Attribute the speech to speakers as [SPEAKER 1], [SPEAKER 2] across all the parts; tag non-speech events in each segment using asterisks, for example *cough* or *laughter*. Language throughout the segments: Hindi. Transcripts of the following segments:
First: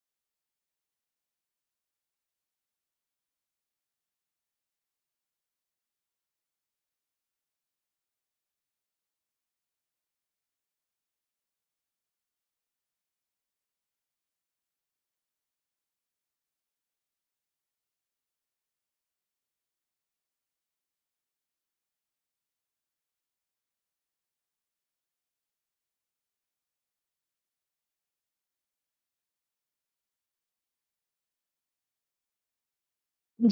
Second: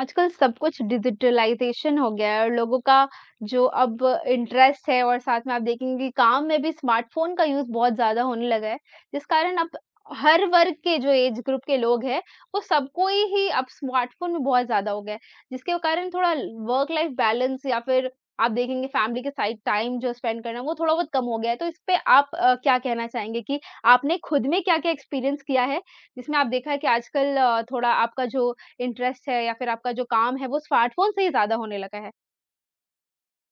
[SPEAKER 1] आजकल सब कुछ डिजिटलाइज़ेशन हो गया है और लोगों का जो अब इंटरेस्ट है और साथ में आप देखेंगे कि काम में भी स्मार्टफ़ोन का यूज़ बहुत ज़्यादा होने लगा है, जिस कारण अब हर वर्ग के जो एज ग्रुप के लोग हैं, वो सबको ही अब स्मार्टफ़ोन में बहुत ज़्यादा हो गया है, जिसके कारण थोड़ा वर्क लाइफ़ बैलेंस या फिर आप देखेंगे फैमिली के साइड टाइम जो स्पेंड करना, वो थोड़ा बहुत कम हो गया है। तो इस पे आप क्या कहना चाहेंगे कि आपने खुद में क्या-क्या एक्सपीरियंस किया है, जिसमें आप देखा है कि आजकल थोड़ा आपका जो इंटरेस्ट है या फिर आपका जो काम है वो स्मार्टफ़ोन से ही ज़्यादा होने लगा है।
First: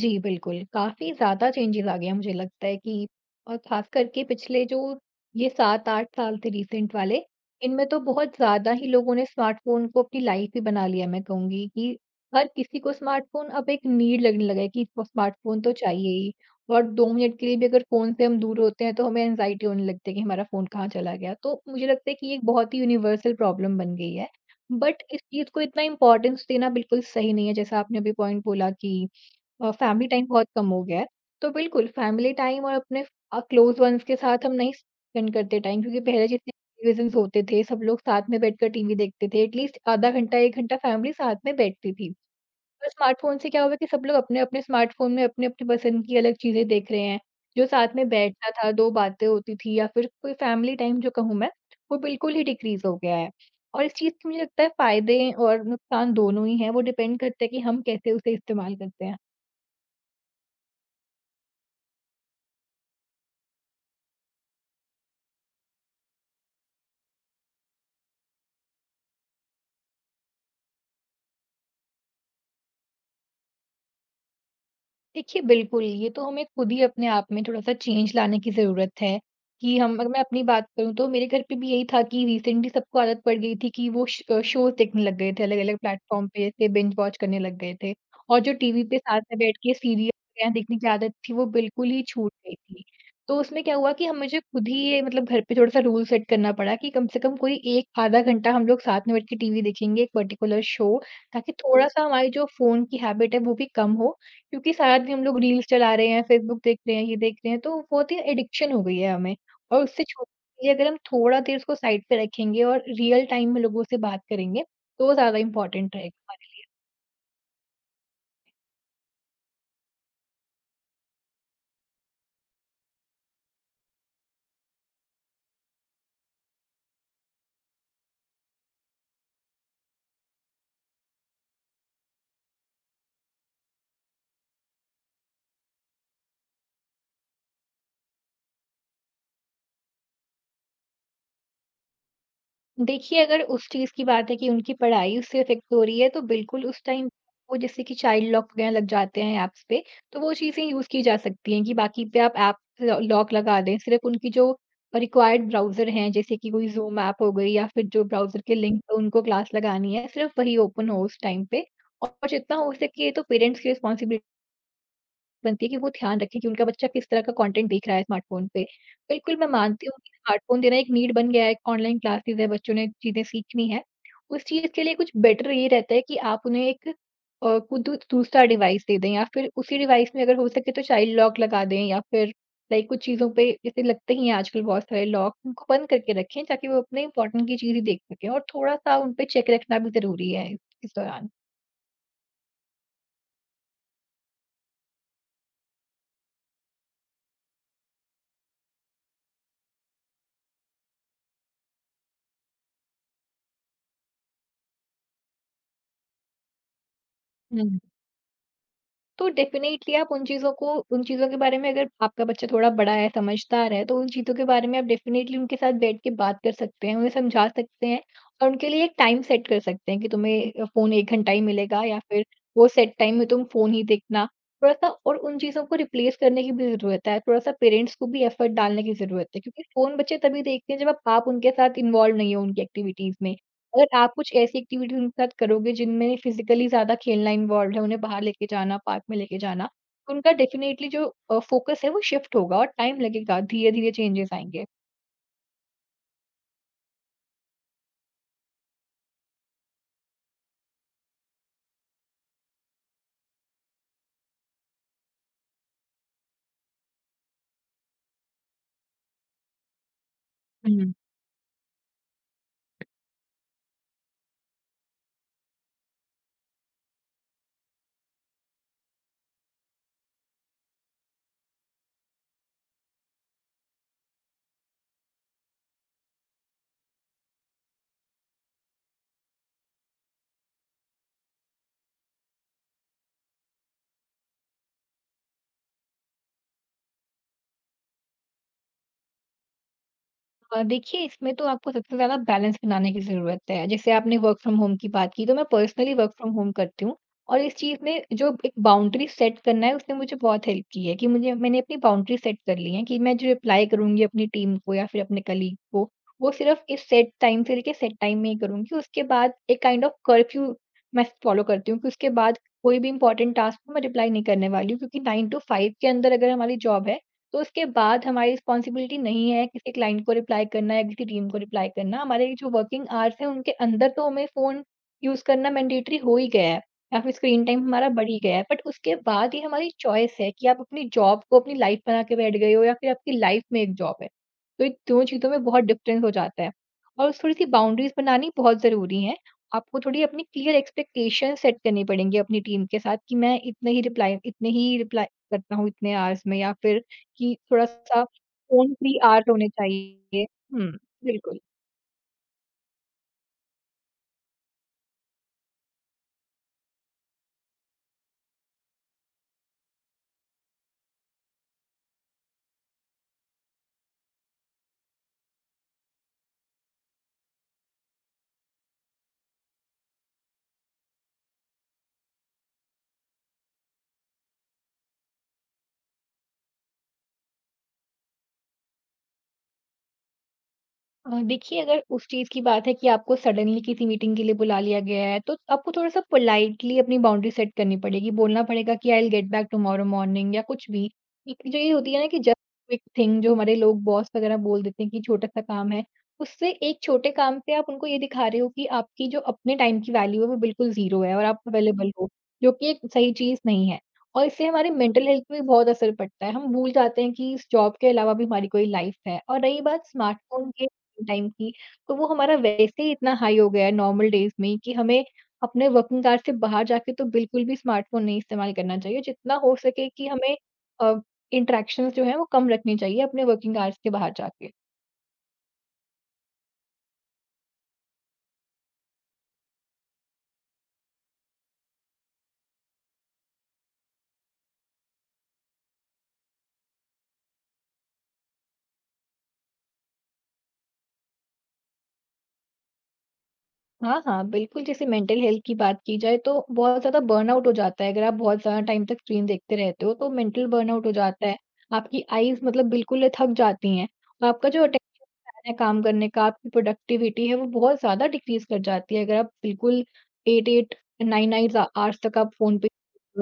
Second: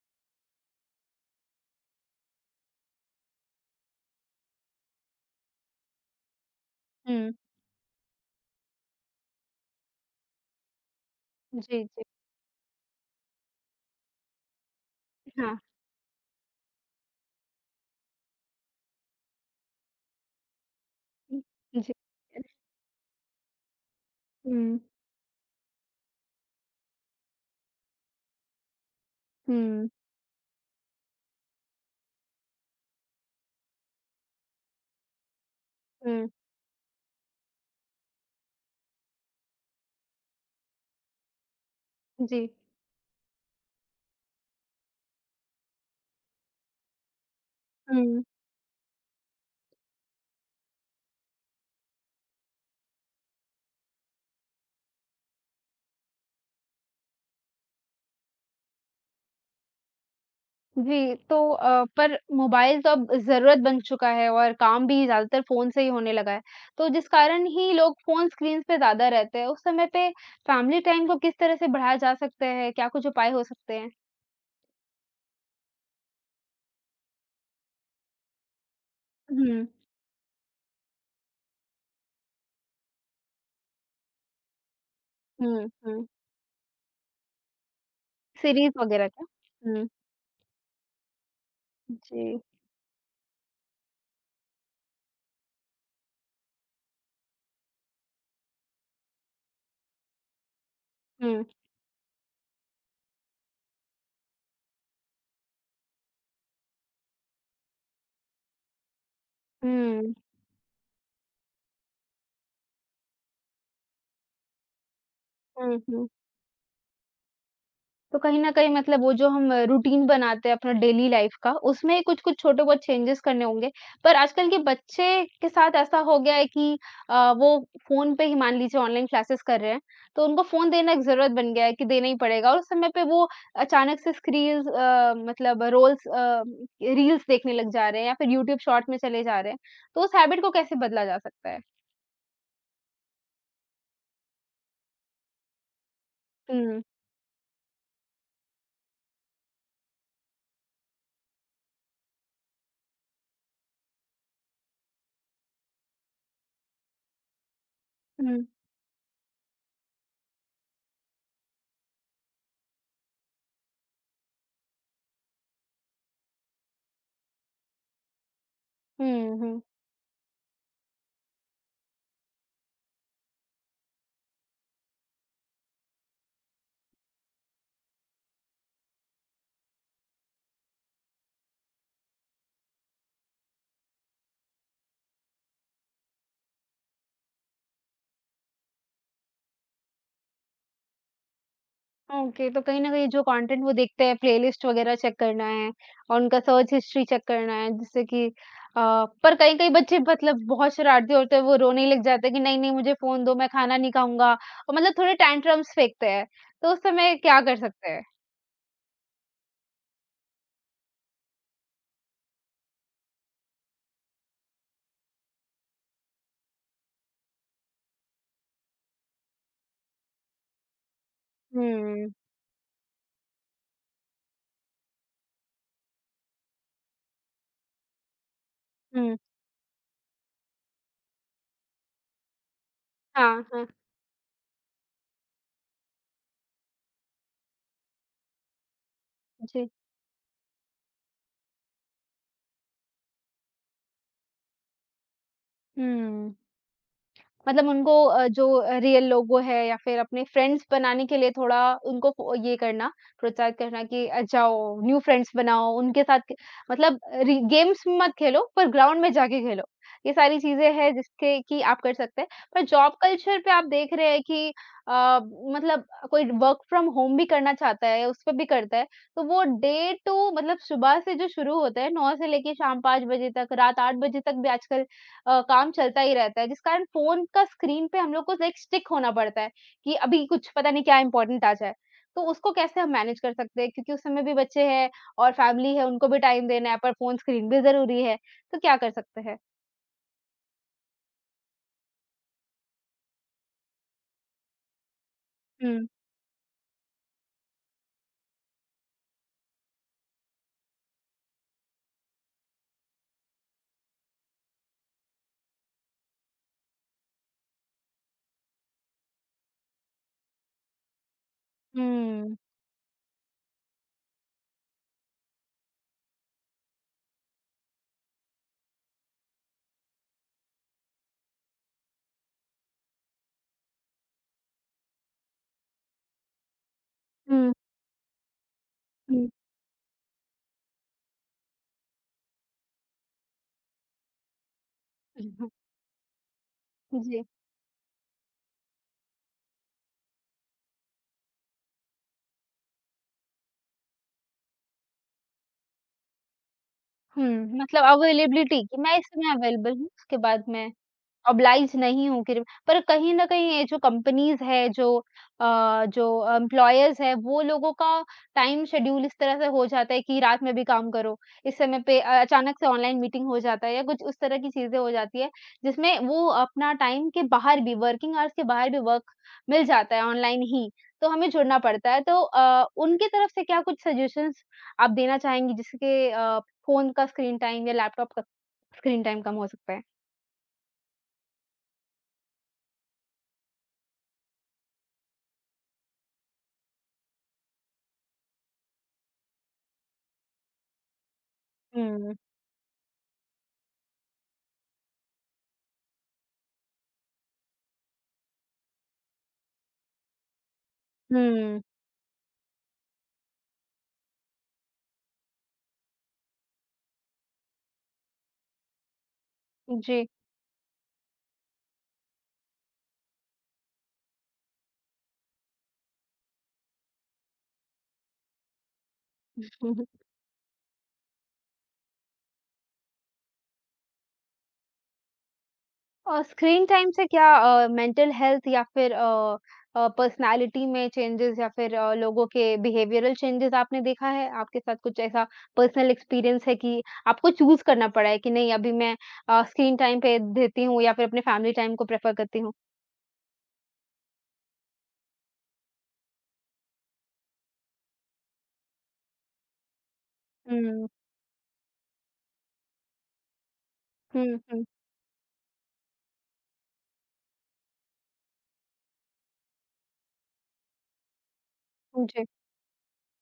[SPEAKER 2] जी, बिल्कुल। काफ़ी ज़्यादा चेंजेज़ आ गए हैं, मुझे लगता है कि और ख़ास करके पिछले जो ये 7-8 साल थे रीसेंट वाले,
[SPEAKER 1] हुँ।
[SPEAKER 2] इनमें तो बहुत ज़्यादा ही लोगों ने स्मार्टफ़ोन को अपनी लाइफ़ ही बना लिया, मैं कहूँगी
[SPEAKER 1] जी,
[SPEAKER 2] कि
[SPEAKER 1] जी।
[SPEAKER 2] हर किसी को स्मार्टफ़ोन अब एक नीड लगने लगा है कि वो
[SPEAKER 1] हाँ।
[SPEAKER 2] स्मार्टफ़ोन तो चाहिए ही। और 2 मिनट के लिए भी अगर फ़ोन से हम दूर होते हैं तो हमें एंग्ज़ायटी होने लगती है कि हमारा फ़ोन कहाँ चला गया।
[SPEAKER 1] हुँ,
[SPEAKER 2] तो मुझे
[SPEAKER 1] जी।
[SPEAKER 2] लगता है कि ये एक बहुत ही यूनिवर्सल प्रॉब्लम बन गई है।
[SPEAKER 1] हुँ,
[SPEAKER 2] बट इस चीज़ को इतना इम्पोर्टेंस देना बिल्कुल सही नहीं है, जैसा आपने अभी पॉइंट बोला कि
[SPEAKER 1] हुँ।
[SPEAKER 2] फैमिली टाइम बहुत कम हो गया है। तो बिल्कुल फैमिली टाइम और अपने क्लोज़ वन्स के साथ हम नहीं स्पेंड करते टाइम, क्योंकि पहले
[SPEAKER 1] हुँ,
[SPEAKER 2] जितने टेलीविज़न्स होते थे, सब लोग साथ में बैठकर टीवी देखते थे, एटलीस्ट आधा घंटा, 1 घंटा फैमिली साथ में बैठती थी।
[SPEAKER 1] जी।
[SPEAKER 2] पर स्मार्टफ़ोन से क्या हुआ कि सब लोग अपने-अपने स्मार्टफ़ोन में अपनी-अपनी पसंद की अलग चीज़ें देख रहे हैं। जो साथ में
[SPEAKER 1] हुँ।
[SPEAKER 2] बैठना था, 2 बातें होती थी या फिर कोई फैमिली टाइम जो कहूँ मैं, वो बिल्कुल ही डिक्रीज़ हो गया है। और इस चीज़ के मुझे लगता है फ़ायदे और नुकसान दोनों ही हैं, वो डिपेंड करता है कि हम कैसे उसे इस्तेमाल करते हैं।
[SPEAKER 1] जी, तो पर मोबाइल तो अब ज़रूरत बन चुका है और काम भी ज़्यादातर फ़ोन से ही होने लगा है। तो जिस कारण ही लोग फ़ोन स्क्रीन्स पे ज़्यादा रहते हैं, उस समय पे फैमिली टाइम को किस तरह से बढ़ाया जा सकता है? क्या कुछ उपाय हो सकते हैं?
[SPEAKER 2] देखिए, बिल्कुल, ये तो हमें खुद ही अपने आप में थोड़ा-सा चेंज लाने की ज़रूरत है
[SPEAKER 1] हुँ,
[SPEAKER 2] कि हम अगर मैं अपनी बात करूँ तो मेरे घर पे भी यही था कि रिसेंटली सबको आदत पड़ गई थी कि वो शोज़ देखने लग गए थे,
[SPEAKER 1] हुँ।
[SPEAKER 2] अलग-अलग
[SPEAKER 1] हुँ।
[SPEAKER 2] प्लेटफ़ॉर्म पे ऐसे बिंज वॉच करने लग गए थे। और जो
[SPEAKER 1] सीरीज़
[SPEAKER 2] टीवी पे
[SPEAKER 1] वग़ैरह
[SPEAKER 2] साथ
[SPEAKER 1] का?
[SPEAKER 2] में बैठ के
[SPEAKER 1] हुँ।
[SPEAKER 2] सीरियल वगैरह देखने की आदत थी, वो बिल्कुल ही छूट
[SPEAKER 1] जी।
[SPEAKER 2] गई थी। तो उसमें क्या हुआ कि हम मुझे खुद ही ये मतलब घर पे थोड़ा-सा रूल सेट करना पड़ा कि कम से कम कोई 1 आधा घंटा हम लोग साथ में बैठ के टीवी देखेंगे, एक पर्टिकुलर शो,
[SPEAKER 1] हुँ।
[SPEAKER 2] ताकि थोड़ा-सा हमारी जो फ़ोन की हैबिट है, वो भी कम हो। क्योंकि सारा दिन हम लोग रील्स चला रहे हैं, फेसबुक देख रहे हैं, ये देख रहे हैं, तो वो होती है एडिक्शन हो गई है हमें। और उससे
[SPEAKER 1] हुँ।
[SPEAKER 2] छोड़ने के लिए अगर हम थोड़ा देर उसको साइड पे रखेंगे और रियल टाइम में लोगों से बात करेंगे, तो वो ज़्यादा
[SPEAKER 1] हुँ,
[SPEAKER 2] इम्पोर्टेंट
[SPEAKER 1] हुँ।
[SPEAKER 2] रहेगा।
[SPEAKER 1] तो कहीं न कहीं मतलब वो जो हम रूटीन बनाते हैं अपना डेली लाइफ़ का, उसमें कुछ-कुछ छोटे बहुत चेंजेज़ करने होंगे। पर आजकल के बच्चे के साथ ऐसा हो गया है कि वो फ़ोन पे ही मान लीजिए ऑनलाइन क्लासेस कर रहे हैं, तो उनको फ़ोन देना एक ज़रूरत बन गया है कि देना ही पड़ेगा और उस समय पे वो अचानक से स्क्रील्स अ, मतलब रोल्स अ, रील्स देखने लग जा रहे हैं या फिर यूट्यूब शॉर्ट में चले जा रहे हैं। तो उस हैबिट को कैसे बदला जा सकता है?
[SPEAKER 2] देखिए, अगर उस चीज़ की बात है कि उनकी पढ़ाई उससे इफ़ेक्ट हो रही है, तो बिल्कुल
[SPEAKER 1] हुँ।
[SPEAKER 2] उस टाइम वो जैसे कि चाइल्ड लॉक वगैरह लग जाते हैं ऐप्स पे, तो वो चीज़ें यूज़ की जा सकती हैं कि बाकी पे आप ऐप लॉ लॉक लगा दें। सिर्फ़ उनकी जो रिक्वायर्ड ब्राउज़र हैं, जैसे कि कोई ज़ूम ऐप हो गई या फिर जो ब्राउज़र
[SPEAKER 1] हुँ।
[SPEAKER 2] के लिंक पे उनको क्लास लगानी है, सिर्फ़ वही ओपन हो उस टाइम पे। और जितना हो सके ये तो पेरेंट्स की रिस्पॉन्सिबिलिटी बनती है कि वो ध्यान रखें कि उनका बच्चा किस तरह का कंटेंट देख रहा है स्मार्टफ़ोन पे।
[SPEAKER 1] हुँ,
[SPEAKER 2] बिल्कुल, मैं
[SPEAKER 1] हुँ।
[SPEAKER 2] मानती हूँ कि स्मार्टफ़ोन देना एक नीड बन गया है, ऑनलाइन क्लासेज़ है, बच्चों ने चीज़ें सीखनी है। उस चीज़ के लिए कुछ बेटर ये रहता है कि आप उन्हें एक खुद दू दूसरा डिवाइस दे दें, या फिर उसी डिवाइस में अगर हो सके तो चाइल्ड लॉक लगा दें, या फिर लाइक कुछ चीज़ों पे जैसे लगते ही हैं आजकल बहुत सारे लॉक, उनको बंद करके रखें ताकि वो अपने इम्पोर्टेंट की चीज़ ही देख सकें। और थोड़ा-सा उन पे चेक रखना भी ज़रूरी है इस दौरान।
[SPEAKER 1] ओके, तो कहीं न कहीं जो कंटेंट वो देखते हैं, प्लेलिस्ट वगैरह चेक करना है और उनका सर्च हिस्ट्री चेक करना है, जिससे कि अ, पर कई-कई बच्चे मतलब बहुत शरारती होते हैं, वो रोने लग जाते हैं कि नहीं-नहीं मुझे फ़ोन दो, मैं खाना नहीं खाऊँगा और मतलब थोड़े टैंट्रम्स फेंकते हैं, तो उस समय क्या कर सकते हैं?
[SPEAKER 2] तो डेफ़िनेटली आप उन चीज़ों के बारे में, अगर आपका बच्चा थोड़ा बड़ा है, समझदार है, तो उन चीज़ों के बारे में आप डेफ़िनेटली उनके साथ बैठ के बात कर सकते हैं, उन्हें समझा सकते हैं। और उनके लिए एक टाइम सेट कर सकते हैं कि तुम्हें फ़ोन 1 घंटा ही मिलेगा, या
[SPEAKER 1] हुँ,
[SPEAKER 2] फिर वो सेट टाइम में तुम फ़ोन ही देखना। थोड़ा-सा और उन चीज़ों को रिप्लेस करने की भी ज़रूरत है, थोड़ा-सा पेरेंट्स को भी एफ़र्ट डालने की
[SPEAKER 1] हुँ,
[SPEAKER 2] ज़रूरत है, क्योंकि फ़ोन बच्चे तभी देखते हैं जब आप उनके साथ इन्वॉल्व नहीं हो उनकी एक्टिविटीज़ में।
[SPEAKER 1] हाँ, हाँ,
[SPEAKER 2] अगर आप कुछ ऐसी एक्टिविटी उनके साथ करोगे जिनमें फिजिकली ज़्यादा खेलना इन्वॉल्व्ड है, उन्हें बाहर लेके जाना, पार्क में लेके जाना,
[SPEAKER 1] जी,
[SPEAKER 2] तो उनका डेफ़िनेटली जो फ़ोकस है वो शिफ्ट होगा और टाइम लगेगा, धीरे-धीरे चेंजेज़ आएँगे।
[SPEAKER 1] हुँ। मतलब उनको जो रियल लोगो है या फिर अपने फ्रेंड्स बनाने के लिए थोड़ा उनको फ़ो ये करना, प्रोत्साहित करना कि जाओ न्यू फ्रेंड्स बनाओ, उनके साथ क मतलब रि गेम्स मत खेलो, पर ग्राउंड में जाके खेलो। ये सारी चीज़ें हैं जिसके कि आप कर सकते हैं। पर जॉब कल्चर पे आप देख रहे हैं कि अ, मतलब कोई वर्क फ्रॉम होम भी करना चाहता है, उस पे भी करता है। तो वो डे टू मतलब सुबह से जो शुरू होता है 9 से लेके शाम 5 बजे तक, रात 8 बजे तक भी आजकल काम चलता ही रहता है, जिस कारण फ़ोन का स्क्रीन पे हम लोग को लाइक स्टिक होना पड़ता है कि अभी कुछ पता नहीं क्या इम्पोर्टेंट आ जाए। तो उसको कैसे हम मैनेज कर सकते हैं? क्योंकि उस समय भी बच्चे हैं और फैमिली है, उनको भी टाइम देना है, पर फ़ोन स्क्रीन भी ज़रूरी है, तो क्या कर सकते हैं?
[SPEAKER 2] देखिए, इसमें तो आपको सबसे ज़्यादा बैलेंस बनाने की ज़रूरत है। जैसे आपने वर्क फ्रॉम होम की बात की, तो मैं
[SPEAKER 1] हुँ।
[SPEAKER 2] पर्सनली वर्क फ्रॉम होम करती हूँ। और इस चीज़ में जो एक बाउंड्री सेट करना है उसने मुझे बहुत हेल्प की है कि मुझे मैंने अपनी बाउंड्री सेट कर ली है कि मैं जो रिप्लाई करूँगी अपनी टीम को या फिर अपने कलीग को, वो सिर्फ़ इस सेट टाइम से लेके सेट टाइम में ही करूँगी। उसके बाद एक काइंड ऑफ कर्फ्यू मैं फ़ॉलो करती हूँ कि उसके
[SPEAKER 1] हुँ,
[SPEAKER 2] बाद कोई भी इम्पोर्टेंट टास्क को मैं रिप्लाई नहीं करने वाली हूँ, क्योंकि 9 टू 5 के अंदर अगर हमारी जॉब है तो उसके बाद हमारी रिस्पॉन्सिबिलिटी नहीं है किसी क्लाइंट को रिप्लाई करना या किसी टीम को रिप्लाई करना। हमारे जो वर्किंग आवर्स हैं उनके अंदर तो हमें फ़ोन यूज़ करना मैंडेटरी हो ही गया है, या फिर स्क्रीन
[SPEAKER 1] हुँ।
[SPEAKER 2] टाइम हमारा बढ़ ही गया है। बट उसके
[SPEAKER 1] हुँ।
[SPEAKER 2] बाद ये हमारी चॉइस है कि आप अपनी जॉब को अपनी लाइफ़ बना के बैठ गए हो, या फिर आपकी लाइफ़ में एक जॉब है। तो इन दोनों चीज़ों में
[SPEAKER 1] *laughs*
[SPEAKER 2] बहुत डिफ़रेंस हो जाता है, और
[SPEAKER 1] जी।
[SPEAKER 2] थोड़ी-सी बाउंड्रीज़ बनानी बहुत ज़रूरी है। आपको थोड़ी अपनी क्लियर एक्सपेक्टेशन सेट करनी पड़ेंगी अपनी टीम के साथ कि मैं इतने ही रिप्लाई करता हूँ इतने आवर्स में, या फिर
[SPEAKER 1] हुँ,
[SPEAKER 2] कि
[SPEAKER 1] मतलब
[SPEAKER 2] थोड़ा-सा
[SPEAKER 1] अवेलेबिलिटी
[SPEAKER 2] फ़ोन
[SPEAKER 1] कि मैं
[SPEAKER 2] फ्री
[SPEAKER 1] इस समय
[SPEAKER 2] आवर होने
[SPEAKER 1] अवेलेबल हूँ, उसके
[SPEAKER 2] चाहिए।
[SPEAKER 1] बाद मैं
[SPEAKER 2] हुँ, बिल्कुल।
[SPEAKER 1] ऑब्लाइज्ड नहीं हूँ कि पर कहीं न कहीं ये जो कंपनीज़ है, जो जो एम्प्लॉयर्स हैं, वो लोगों का टाइम शेड्यूल इस तरह से हो जाता है कि रात में भी काम करो। इस समय पे अचानक से ऑनलाइन मीटिंग हो जाता है या कुछ उस तरह की चीज़ें हो जाती है, जिसमें वो अपना टाइम के बाहर भी वर्किंग आवर्स के बाहर भी वर्क मिल जाता है ऑनलाइन ही, तो हमें जुड़ना पड़ता है। तो उनकी तरफ से क्या कुछ सजेशंस आप देना चाहेंगी जिसके फ़ोन का स्क्रीन टाइम या लैपटॉप का स्क्रीन टाइम कम हो सकता है?
[SPEAKER 2] देखिए, अगर उस चीज़ की बात है कि आपको सडनली किसी मीटिंग के लिए बुला लिया गया है, तो आपको थोड़ा-सा पोलाइटली अपनी बाउंड्री सेट करनी पड़ेगी, बोलना पड़ेगा कि I will get back tomorrow morning या कुछ भी। एक जो ये होती है ना
[SPEAKER 1] हुँ।
[SPEAKER 2] कि जस्ट क्विक थिंग जो हमारे लोग बॉस वगैरह बोल देते हैं कि छोटा-सा काम है, उससे एक छोटे काम से आप उनको ये दिखा रहे हो कि आपकी जो अपने टाइम की वैल्यू है वो बिल्कुल ज़ीरो है और आप
[SPEAKER 1] हुँ।
[SPEAKER 2] अवेलेबल हो, जो कि एक सही चीज़ नहीं है। और इससे हमारे मेंटल हेल्थ पे भी बहुत असर पड़ता है, हम भूल जाते हैं कि इस जॉब के अलावा भी हमारी कोई लाइफ़ है। और रही बात
[SPEAKER 1] जी।
[SPEAKER 2] स्मार्टफ़ोन के टाइम की, तो वो हमारा वैसे ही इतना हाई हो गया है नॉर्मल डेज़ में कि हमें अपने वर्किंग आवर्स से बाहर जाके तो बिल्कुल भी स्मार्टफ़ोन नहीं इस्तेमाल करना चाहिए। जितना हो
[SPEAKER 1] *laughs* हुँ, हुँ।
[SPEAKER 2] सके कि हमें अ, इंटरैक्शंस जो हैं वो कम रखनी चाहिए अपने वर्किंग आवर्स के बाहर जाके।
[SPEAKER 1] और स्क्रीन टाइम से क्या मेंटल हेल्थ या फिर पर्सनैलिटी में चेंजेस या फिर लोगों के बिहेवियरल चेंजेस आपने देखा है? आपके साथ कुछ ऐसा पर्सनल एक्सपीरियंस है कि आपको चूज़ करना पड़ा है कि नहीं अभी मैं स्क्रीन टाइम पे देती हूँ या फिर अपने फैमिली टाइम को प्रेफ़र करती हूँ?
[SPEAKER 2] हाँ, हाँ, बिल्कुल। जैसे मेंटल हेल्थ की बात की जाए तो बहुत ज़्यादा बर्नआउट हो जाता है। अगर आप बहुत ज़्यादा टाइम तक स्क्रीन देखते रहते हो तो मेंटल
[SPEAKER 1] हुँ,
[SPEAKER 2] बर्नआउट हो जाता है। आपकी आईज़ मतलब बिल्कुल थक जाती हैं।
[SPEAKER 1] हुँ।
[SPEAKER 2] और आपका जो
[SPEAKER 1] हुँ।
[SPEAKER 2] अटेंशन स्पैन है काम करने का, आपकी प्रोडक्टिविटी है, वो बहुत ज़्यादा डिक्रीज़ कर जाती है। अगर आप बिल्कुल 8-8 9-9 आ आवर्स तक
[SPEAKER 1] जी।
[SPEAKER 2] आप फ़ोन पे,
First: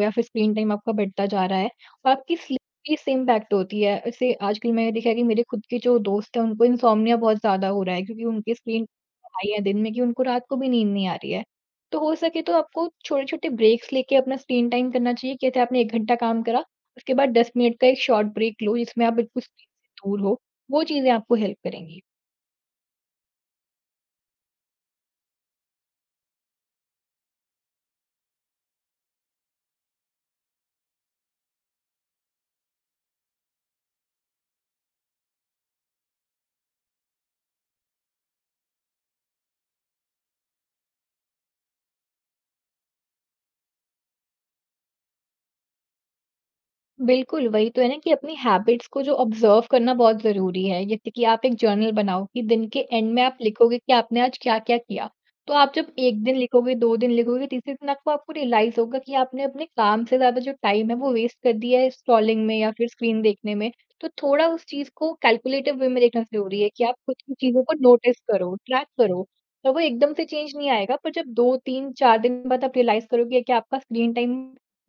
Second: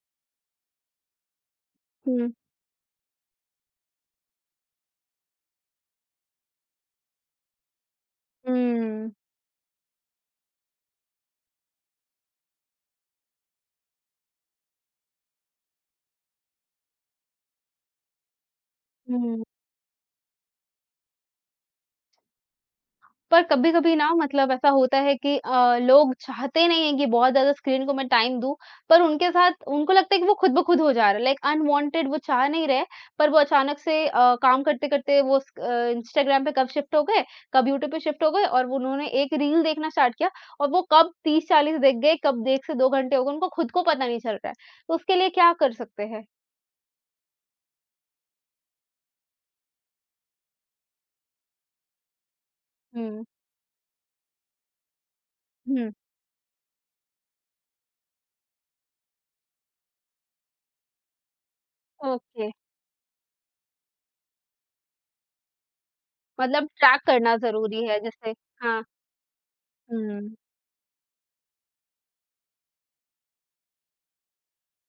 [SPEAKER 2] या फिर स्क्रीन टाइम आपका बढ़ता जा रहा है, और
[SPEAKER 1] हुँ,
[SPEAKER 2] आपकी स्लीप पे इससे इम्पैक्ट होती है। ऐसे आजकल मैंने देखा है कि मेरे खुद के जो दोस्त हैं उनको इनसोम्निया बहुत ज़्यादा हो रहा है, क्योंकि उनकी स्क्रीन
[SPEAKER 1] हुँ,
[SPEAKER 2] पढ़ाई है दिन में कि उनको रात को भी नींद नहीं आ रही है। तो हो सके तो आपको छोटे-छोटे ब्रेक्स लेके अपना स्क्रीन टाइम करना चाहिए। जैसे आपने 1 घंटा काम करा, उसके बाद 10 मिनट का एक शॉर्ट ब्रेक लो जिसमें आप
[SPEAKER 1] हुँ।
[SPEAKER 2] बिल्कुल स्क्रीन से दूर हो। वो चीज़ें आपको हेल्प करेंगी।
[SPEAKER 1] पर कभी-कभी ना मतलब ऐसा होता है कि लोग चाहते नहीं हैं कि बहुत ज़्यादा स्क्रीन को मैं टाइम दूँ, पर उनके साथ उनको लगता है कि वो खुद ब खुद हो जा रहा है, लाइक अनवांटेड वो चाह नहीं रहे, पर वो अचानक से काम करते-करते वो इंस्टाग्राम पे कब शिफ्ट हो गए, कब यूट्यूब पे शिफ्ट हो गए और वो उन्होंने एक रील देखना स्टार्ट किया और वो कब 30-40 देख गए, कब 1 से 2 घंटे हो गए, उनको खुद को पता नहीं चल रहा है। तो उसके लिए क्या कर सकते हैं?
[SPEAKER 2] बिल्कुल, वही तो है ना कि अपनी हैबिट्स को जो ऑब्ज़र्व करना बहुत ज़रूरी है। जैसे कि आप एक जर्नल बनाओ कि दिन के एंड में
[SPEAKER 1] हुँ,
[SPEAKER 2] आप लिखोगे कि आपने आज क्या-क्या किया। तो आप जब
[SPEAKER 1] हुँ,
[SPEAKER 2] 1 दिन लिखोगे, 2 दिन लिखोगे, तीसरे दिन आपको आपको रियलाइज़ होगा कि आपने अपने काम से ज़्यादा जो टाइम है, वो वेस्ट कर दिया है
[SPEAKER 1] ओके,
[SPEAKER 2] स्क्रॉलिंग में या फिर स्क्रीन देखने में। तो थोड़ा उस चीज़ को कैलकुलेटिव वे में देखना ज़रूरी
[SPEAKER 1] मतलब
[SPEAKER 2] है, कि आप
[SPEAKER 1] ट्रैक
[SPEAKER 2] खुद की
[SPEAKER 1] करना
[SPEAKER 2] चीज़ों को
[SPEAKER 1] ज़रूरी है
[SPEAKER 2] नोटिस
[SPEAKER 1] जैसे
[SPEAKER 2] करो,
[SPEAKER 1] हाँ,
[SPEAKER 2] ट्रैक करो। तो वो एकदम से
[SPEAKER 1] हुँ,
[SPEAKER 2] चेंज नहीं आएगा, पर जब 2, 3, 4 दिन बाद आप रियलाइज़ करोगे कि आपका स्क्रीन टाइम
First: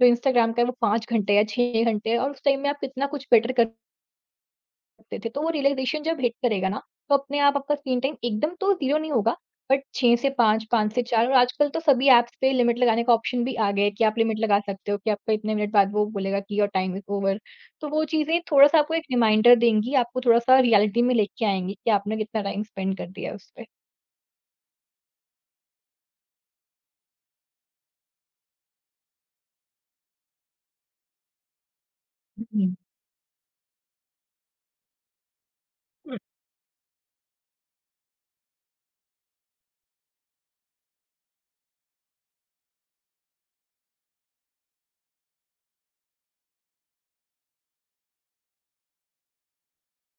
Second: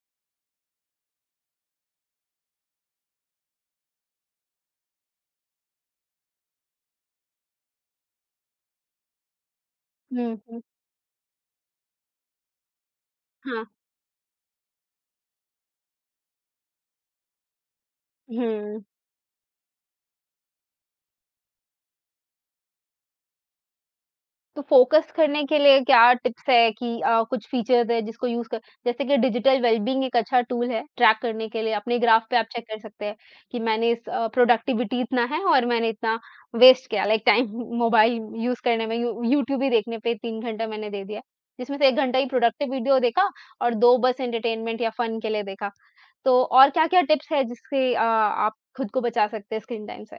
[SPEAKER 2] जो इंस्टाग्राम का है वो 5 घंटे या 6 घंटे है, और उस टाइम में आप कितना कुछ बेटर कर सकते थे। तो वो रियलाइज़ेशन जब हिट करेगा ना, तो अपने आप आपका स्क्रीन टाइम एकदम तो 0 नहीं होगा, बट 6 से
[SPEAKER 1] हुँ, हुँ,
[SPEAKER 2] 5, 5 से 4। और आजकल तो सभी ऐप्स पे लिमिट लगाने का ऑप्शन भी
[SPEAKER 1] हाँ।
[SPEAKER 2] आ गया है कि आप लिमिट लगा सकते हो कि आपका इतने मिनट बाद वो बोलेगा कि योर टाइम इज़ ओवर। तो वो चीज़ें थोड़ा-सा
[SPEAKER 1] हुँ।
[SPEAKER 2] आपको एक रिमाइंडर देंगी, आपको थोड़ा-सा रियलिटी में लेके आएँगी कि आपने कितना टाइम स्पेंड कर दिया है उस पे।
[SPEAKER 1] तो फ़ोकस करने के लिए क्या टिप्स है कि कुछ फ़ीचर्स है जिसको यूज़ कर जैसे कि डिजिटल वेलबीइंग एक अच्छा टूल है ट्रैक करने के लिए, अपने ग्राफ पे आप चेक
[SPEAKER 2] हुँ।
[SPEAKER 1] कर सकते हैं कि मैंने इस प्रोडक्टिविटी इतना है और मैंने इतना वेस्ट किया लाइक टाइम *laughs* मोबाइल यूज़ करने में यू यूट्यूब ही देखने पे 3 घंटा मैंने दे दिया, जिसमें से 1 घंटा ही प्रोडक्टिव वीडियो देखा और 2 बस एंटरटेनमेंट या फ़न के लिए देखा। तो और क्या-क्या टिप्स है जिससे आप खुद को बचा सकते हैं स्क्रीन टाइम से?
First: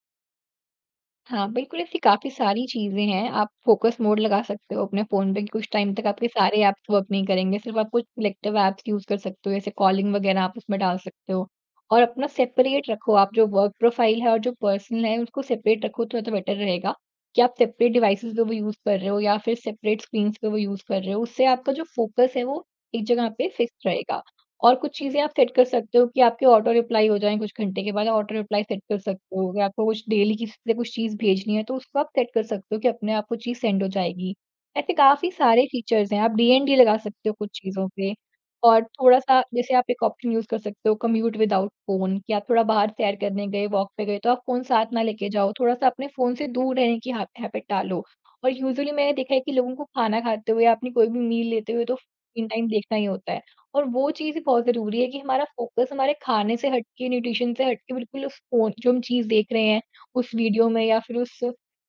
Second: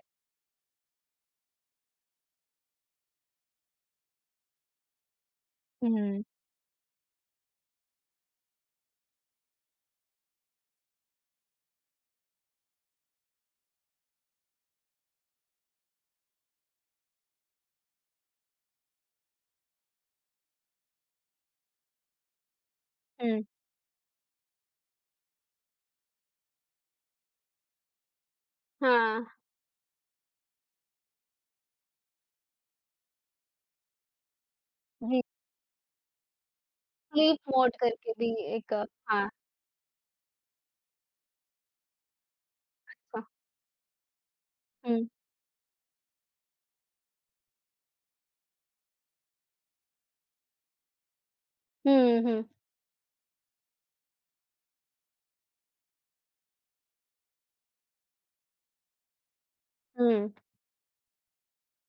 [SPEAKER 2] हाँ, बिल्कुल ऐसी काफ़ी सारी चीज़ें हैं। आप फ़ोकस मोड लगा सकते हो अपने फ़ोन पे कि कुछ टाइम तक
[SPEAKER 1] हुँ।
[SPEAKER 2] आपके सारे ऐप्स वर्क नहीं करेंगे, सिर्फ़ आप कुछ सिलेक्टिव ऐप्स यूज़ कर सकते हो, जैसे कॉलिंग वगैरह आप उसमें डाल सकते हो। और अपना सेपरेट रखो, आप जो वर्क प्रोफ़ाइल है और जो पर्सनल है उसको सेपरेट रखो, तो ज़्यादा बेटर रहेगा कि आप सेपरेट डिवाइसेज़ पे वो यूज़ कर रहे हो या फिर सेपरेट स्क्रीन्स पे वो यूज़ कर रहे हो। उससे आपका जो फ़ोकस है वो एक जगह
[SPEAKER 1] हुँ।
[SPEAKER 2] पे फ़िक्स रहेगा। और कुछ चीज़ें आप सेट कर सकते हो कि आपके ऑटो रिप्लाई हो जाएँ, कुछ घंटे के बाद ऑटो रिप्लाई सेट कर
[SPEAKER 1] हाँ।
[SPEAKER 2] सकते हो। अगर आपको कुछ डेली किसी से कुछ चीज़ भेजनी है, तो उसको आप सेट कर सकते हो कि अपने आप वो चीज़ सेंड हो जाएगी। ऐसे काफ़ी सारे फीचर्स हैं, आप डीएनडी लगा सकते हो
[SPEAKER 1] स्लीप
[SPEAKER 2] कुछ
[SPEAKER 1] मोड
[SPEAKER 2] चीज़ों
[SPEAKER 1] करके
[SPEAKER 2] पे।
[SPEAKER 1] भी एक
[SPEAKER 2] और
[SPEAKER 1] हाँ,
[SPEAKER 2] थोड़ा-सा जैसे आप एक ऑप्शन यूज़ कर सकते हो कम्यूट विदाउट फ़ोन कि आप थोड़ा बाहर सैर
[SPEAKER 1] हाँ।
[SPEAKER 2] करने गए, वॉक पे गए, तो आप फ़ोन साथ ना
[SPEAKER 1] हुँ।
[SPEAKER 2] लेके जाओ। थोड़ा-सा अपने फ़ोन से दूर रहने की हा हैबिट डालो। और यूजुअली मैंने देखा है कि लोगों को खाना खाते हुए या अपनी कोई भी मील लेते हुए तो
[SPEAKER 1] हुँ, हुँ,
[SPEAKER 2] स्क्रीन टाइम देखना ही होता है। और वो चीज़ ही बहुत ज़रूरी है कि हमारा फ़ोकस हमारे खाने से हट के, न्यूट्रिशन से हट के बिल्कुल उस फ़ोन जो हम चीज़ देख रहे हैं,
[SPEAKER 1] हुँ।
[SPEAKER 2] उस वीडियो में या फिर उस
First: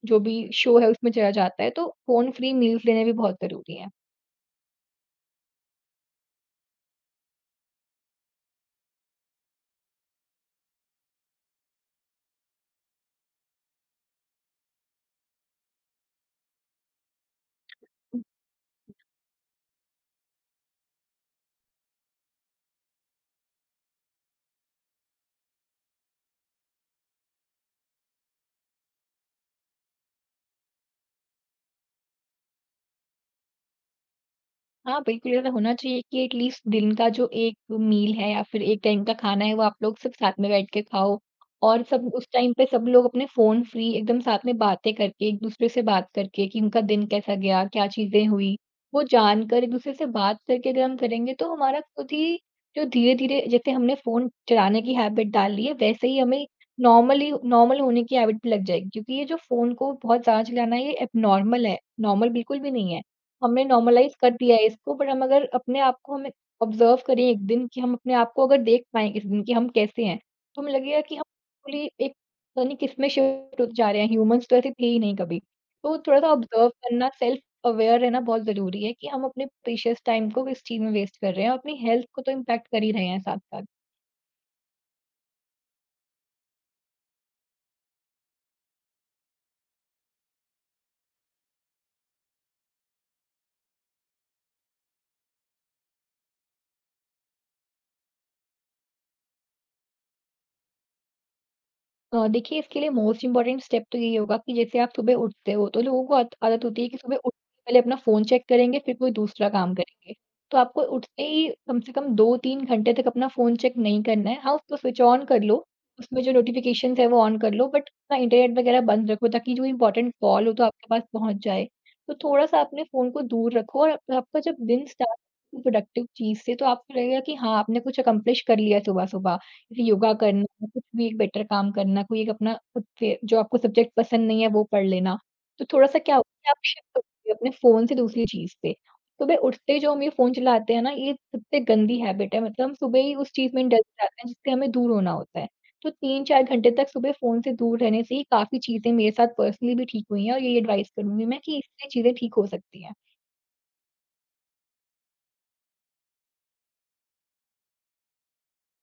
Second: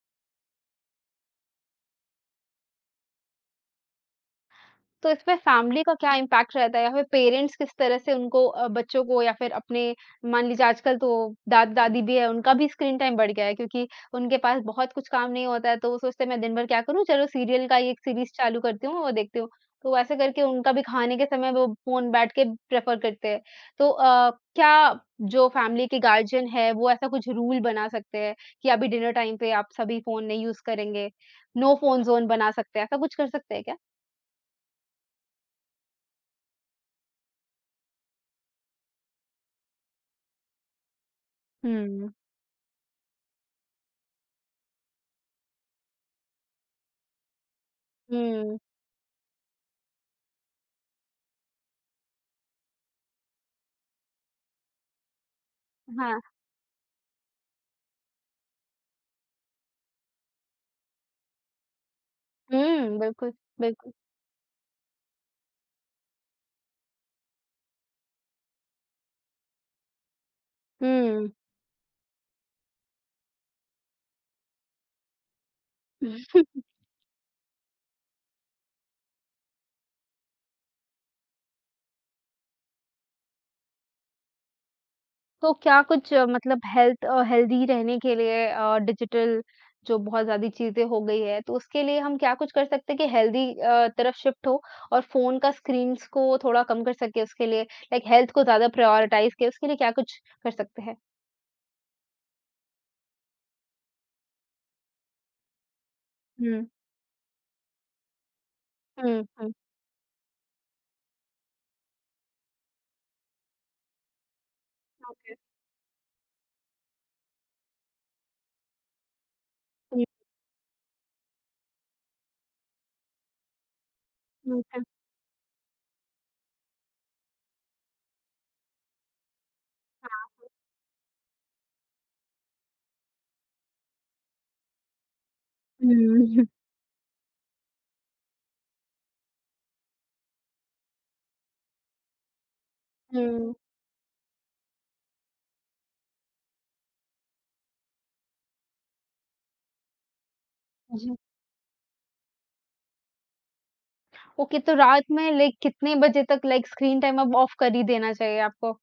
[SPEAKER 2] जो भी शो है उसमें चला जाता है, तो फ़ोन फ्री मील्स लेने भी बहुत ज़रूरी हैं।
[SPEAKER 1] तो इसमें फैमिली का क्या इम्पैक्ट रहता है या फिर पेरेंट्स किस तरह से उनको बच्चों को या फिर अपने मान लीजिए आजकल तो दादा-दादी भी है, उनका भी स्क्रीन टाइम बढ़ गया है क्योंकि उनके पास बहुत कुछ काम नहीं होता है, तो वो सोचते हैं मैं दिन भर क्या करूँ? चलो सीरियल का ये एक सीरीज़ चालू करती हूँ, वो देखती हूँ। तो ऐसे करके उनका भी खाने के समय वो फ़ोन बैठ के प्रेफ़र करते हैं। तो क्या जो फैमिली के गार्जियन है वो ऐसा कुछ रूल बना सकते हैं कि अभी डिनर टाइम पे आप सभी फ़ोन नहीं यूज़ करेंगे, नो फ़ोन ज़ोन बना सकते हैं, ऐसा कुछ कर सकते हैं क्या?
[SPEAKER 2] हाँ, बिल्कुल ऐसा होना चाहिए कि एट लीस्ट दिन का जो 1 मील है या फिर 1 टाइम का खाना है वो आप लोग सब साथ में बैठ के खाओ। और सब
[SPEAKER 1] हुँ।
[SPEAKER 2] उस टाइम पे सब लोग अपने फ़ोन फ्री एकदम साथ में बातें करके, एक-दूसरे से बात करके कि उनका दिन कैसा गया, क्या चीज़ें हुई,
[SPEAKER 1] हुँ।
[SPEAKER 2] वो जानकर एक-दूसरे से बात करके अगर हम करेंगे तो हमारा खुद ही जो धीरे-धीरे जैसे हमने फ़ोन चलाने की हैबिट डाल ली है वैसे ही
[SPEAKER 1] हाँ।
[SPEAKER 2] हमें नॉर्मली नॉर्मल होने की हैबिट भी लग जाएगी, क्योंकि ये जो फ़ोन को बहुत ज़्यादा चलाना है ये एबनॉर्मल है, नॉर्मल बिल्कुल भी नहीं
[SPEAKER 1] हुँ,
[SPEAKER 2] है।
[SPEAKER 1] बिल्कुल,
[SPEAKER 2] हमने
[SPEAKER 1] बिल्कुल।
[SPEAKER 2] नॉर्मलाइज़ कर दिया है इसको, बट हम अगर अपने आप को, हमें ऑब्ज़र्व करें एक दिन कि हम अपने आप को अगर देख पाएँ इस दिन कि हम कैसे हैं, तो हमें लगेगा कि हम
[SPEAKER 1] हुँ।
[SPEAKER 2] एक्चुअली एक पता नहीं किसमें शिफ्ट होते जा रहे हैं, ह्यूमन्स तो ऐसे थे ही नहीं कभी। तो थोड़ा-सा ऑब्ज़र्व करना, सेल्फ़ अवेयर रहना बहुत ज़रूरी है कि हम अपने प्रीशियस टाइम को किस चीज़ में वेस्ट कर रहे हैं और अपनी हेल्थ को तो इम्पैक्ट कर ही रहे हैं साथ-साथ।
[SPEAKER 1] तो क्या कुछ मतलब हेल्थ हेल्दी रहने के लिए डिजिटल जो बहुत ज़्यादा चीज़ें हो गई है, तो उसके लिए हम क्या कुछ कर सकते हैं कि हेल्दी तरफ शिफ्ट हो और फ़ोन का स्क्रीन्स को थोड़ा कम कर सके उसके लिए, लाइक हेल्थ को ज़्यादा प्रायोरिटाइज़ किया, उसके लिए क्या कुछ कर सकते हैं?
[SPEAKER 2] देखिए, इसके लिए मोस्ट इम्पोर्टेंट स्टेप तो यही होगा कि जैसे आप सुबह उठते हो तो लोगों को आद
[SPEAKER 1] हुँ,
[SPEAKER 2] आदत होती है कि सुबह उठ के पहले अपना फ़ोन चेक करेंगे फिर कोई
[SPEAKER 1] हुँ।
[SPEAKER 2] दूसरा
[SPEAKER 1] हुँ।
[SPEAKER 2] काम करेंगे। तो आपको उठते ही कम से कम 2-3 घंटे तक अपना फ़ोन चेक नहीं करना है। हाँ, उसको स्विच ऑन
[SPEAKER 1] ओके।
[SPEAKER 2] कर लो, उसमें जो नोटिफ़िकेशंस है वो ऑन कर लो, बट अपना इंटरनेट वगैरह बंद रखो, ताकि जो
[SPEAKER 1] हुँ,
[SPEAKER 2] इम्पोर्टेंट कॉल हो तो आपके पास पहुँच जाए। तो थोड़ा-सा अपने फ़ोन को दूर रखो, और अप आपका जब
[SPEAKER 1] हुँ, हुँ,
[SPEAKER 2] दिन स्टार्ट प्रोडक्टिव चीज़ से, तो आपको लगेगा कि हाँ, आपने कुछ अकम्प्लिश कर लिया सुबह-सुबह। जैसे योगा
[SPEAKER 1] हाँ।
[SPEAKER 2] करना, कुछ भी एक बेटर काम करना, कोई एक अपना खुद से जो आपको सब्जेक्ट पसंद नहीं है वो पढ़ लेना। तो थोड़ा-सा क्या होता
[SPEAKER 1] हुँ।
[SPEAKER 2] है, आप शिफ्ट होते हो अपने फ़ोन से दूसरी चीज़ पे। सुबह उठते ही जो हम ये फ़ोन चलाते हैं ना, ये सबसे गंदी हैबिट है, मतलब हम सुबह ही उस चीज़
[SPEAKER 1] हुँ,
[SPEAKER 2] में इंडल्ज हो जाते हैं जिससे हमें दूर होना होता है। तो 3-4 घंटे तक सुबह फ़ोन से दूर रहने से ही काफ़ी चीज़ें मेरे साथ पर्सनली भी ठीक हुई हैं, और ये एडवाइस
[SPEAKER 1] जी।
[SPEAKER 2] करूँगी मैं कि इससे चीज़ें ठीक हो सकती हैं।
[SPEAKER 1] ओके, तो रात में लाइक कितने बजे तक लाइक स्क्रीन टाइम अब ऑफ कर ही देना चाहिए आपको?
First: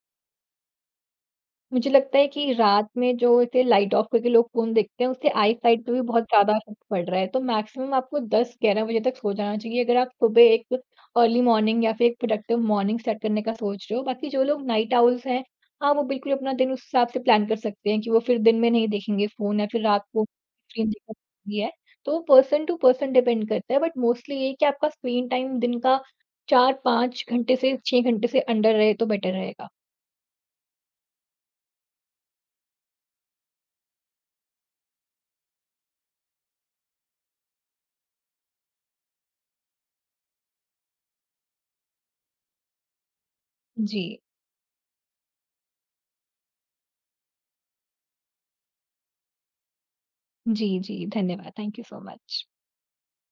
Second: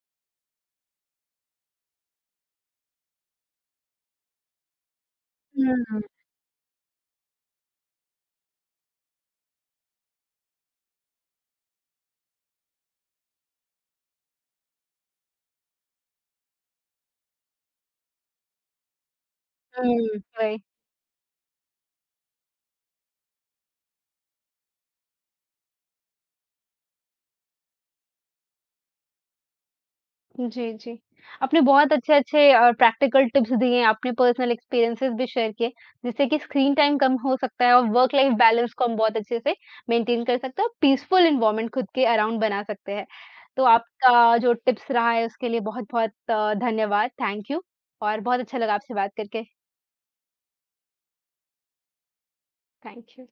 [SPEAKER 2] मुझे लगता है कि रात में जो इसे लाइट ऑफ करके लोग फ़ोन देखते हैं, उससे आई
[SPEAKER 1] हुँ,
[SPEAKER 2] साइट पे भी
[SPEAKER 1] हुँ,
[SPEAKER 2] बहुत ज़्यादा इफ़ेक्ट पड़ रहा है। तो मैक्सिमम आपको 10-11 बजे तक सो जाना चाहिए, अगर आप सुबह एक अर्ली मॉर्निंग या फिर एक प्रोडक्टिव मॉर्निंग सेट करने का सोच रहे हो। बाकी जो लोग नाइट आउल्स हैं, हाँ, वो बिल्कुल अपना दिन उस हिसाब से प्लान कर सकते हैं कि वो फिर दिन में नहीं देखेंगे फ़ोन या फिर रात को
[SPEAKER 1] वही।
[SPEAKER 2] स्क्रीन देखना है। तो पर्सन टू पर्सन डिपेंड करता है, बट मोस्टली ये है कि आपका स्क्रीन टाइम दिन का 4-5 घंटे से 6 घंटे से अंडर रहे तो बेटर रहेगा।
[SPEAKER 1] जी, जी। आपने बहुत अच्छे-अच्छे प्रैक्टिकल टिप्स दिए, आपने पर्सनल एक्सपीरियंसेस भी शेयर किए, जिससे कि स्क्रीन टाइम कम हो सकता है और वर्क लाइफ बैलेंस को हम बहुत अच्छे से मेंटेन कर सकते हैं और पीसफुल एनवायरनमेंट खुद के अराउंड बना सकते हैं। तो
[SPEAKER 2] जी।
[SPEAKER 1] आपका जो टिप्स रहा है उसके लिए बहुत-बहुत धन्यवाद, थैंक यू और बहुत अच्छा लगा आपसे बात करके।
[SPEAKER 2] जी, जी, धन्यवाद। Thank you so much.
[SPEAKER 1] Thank you.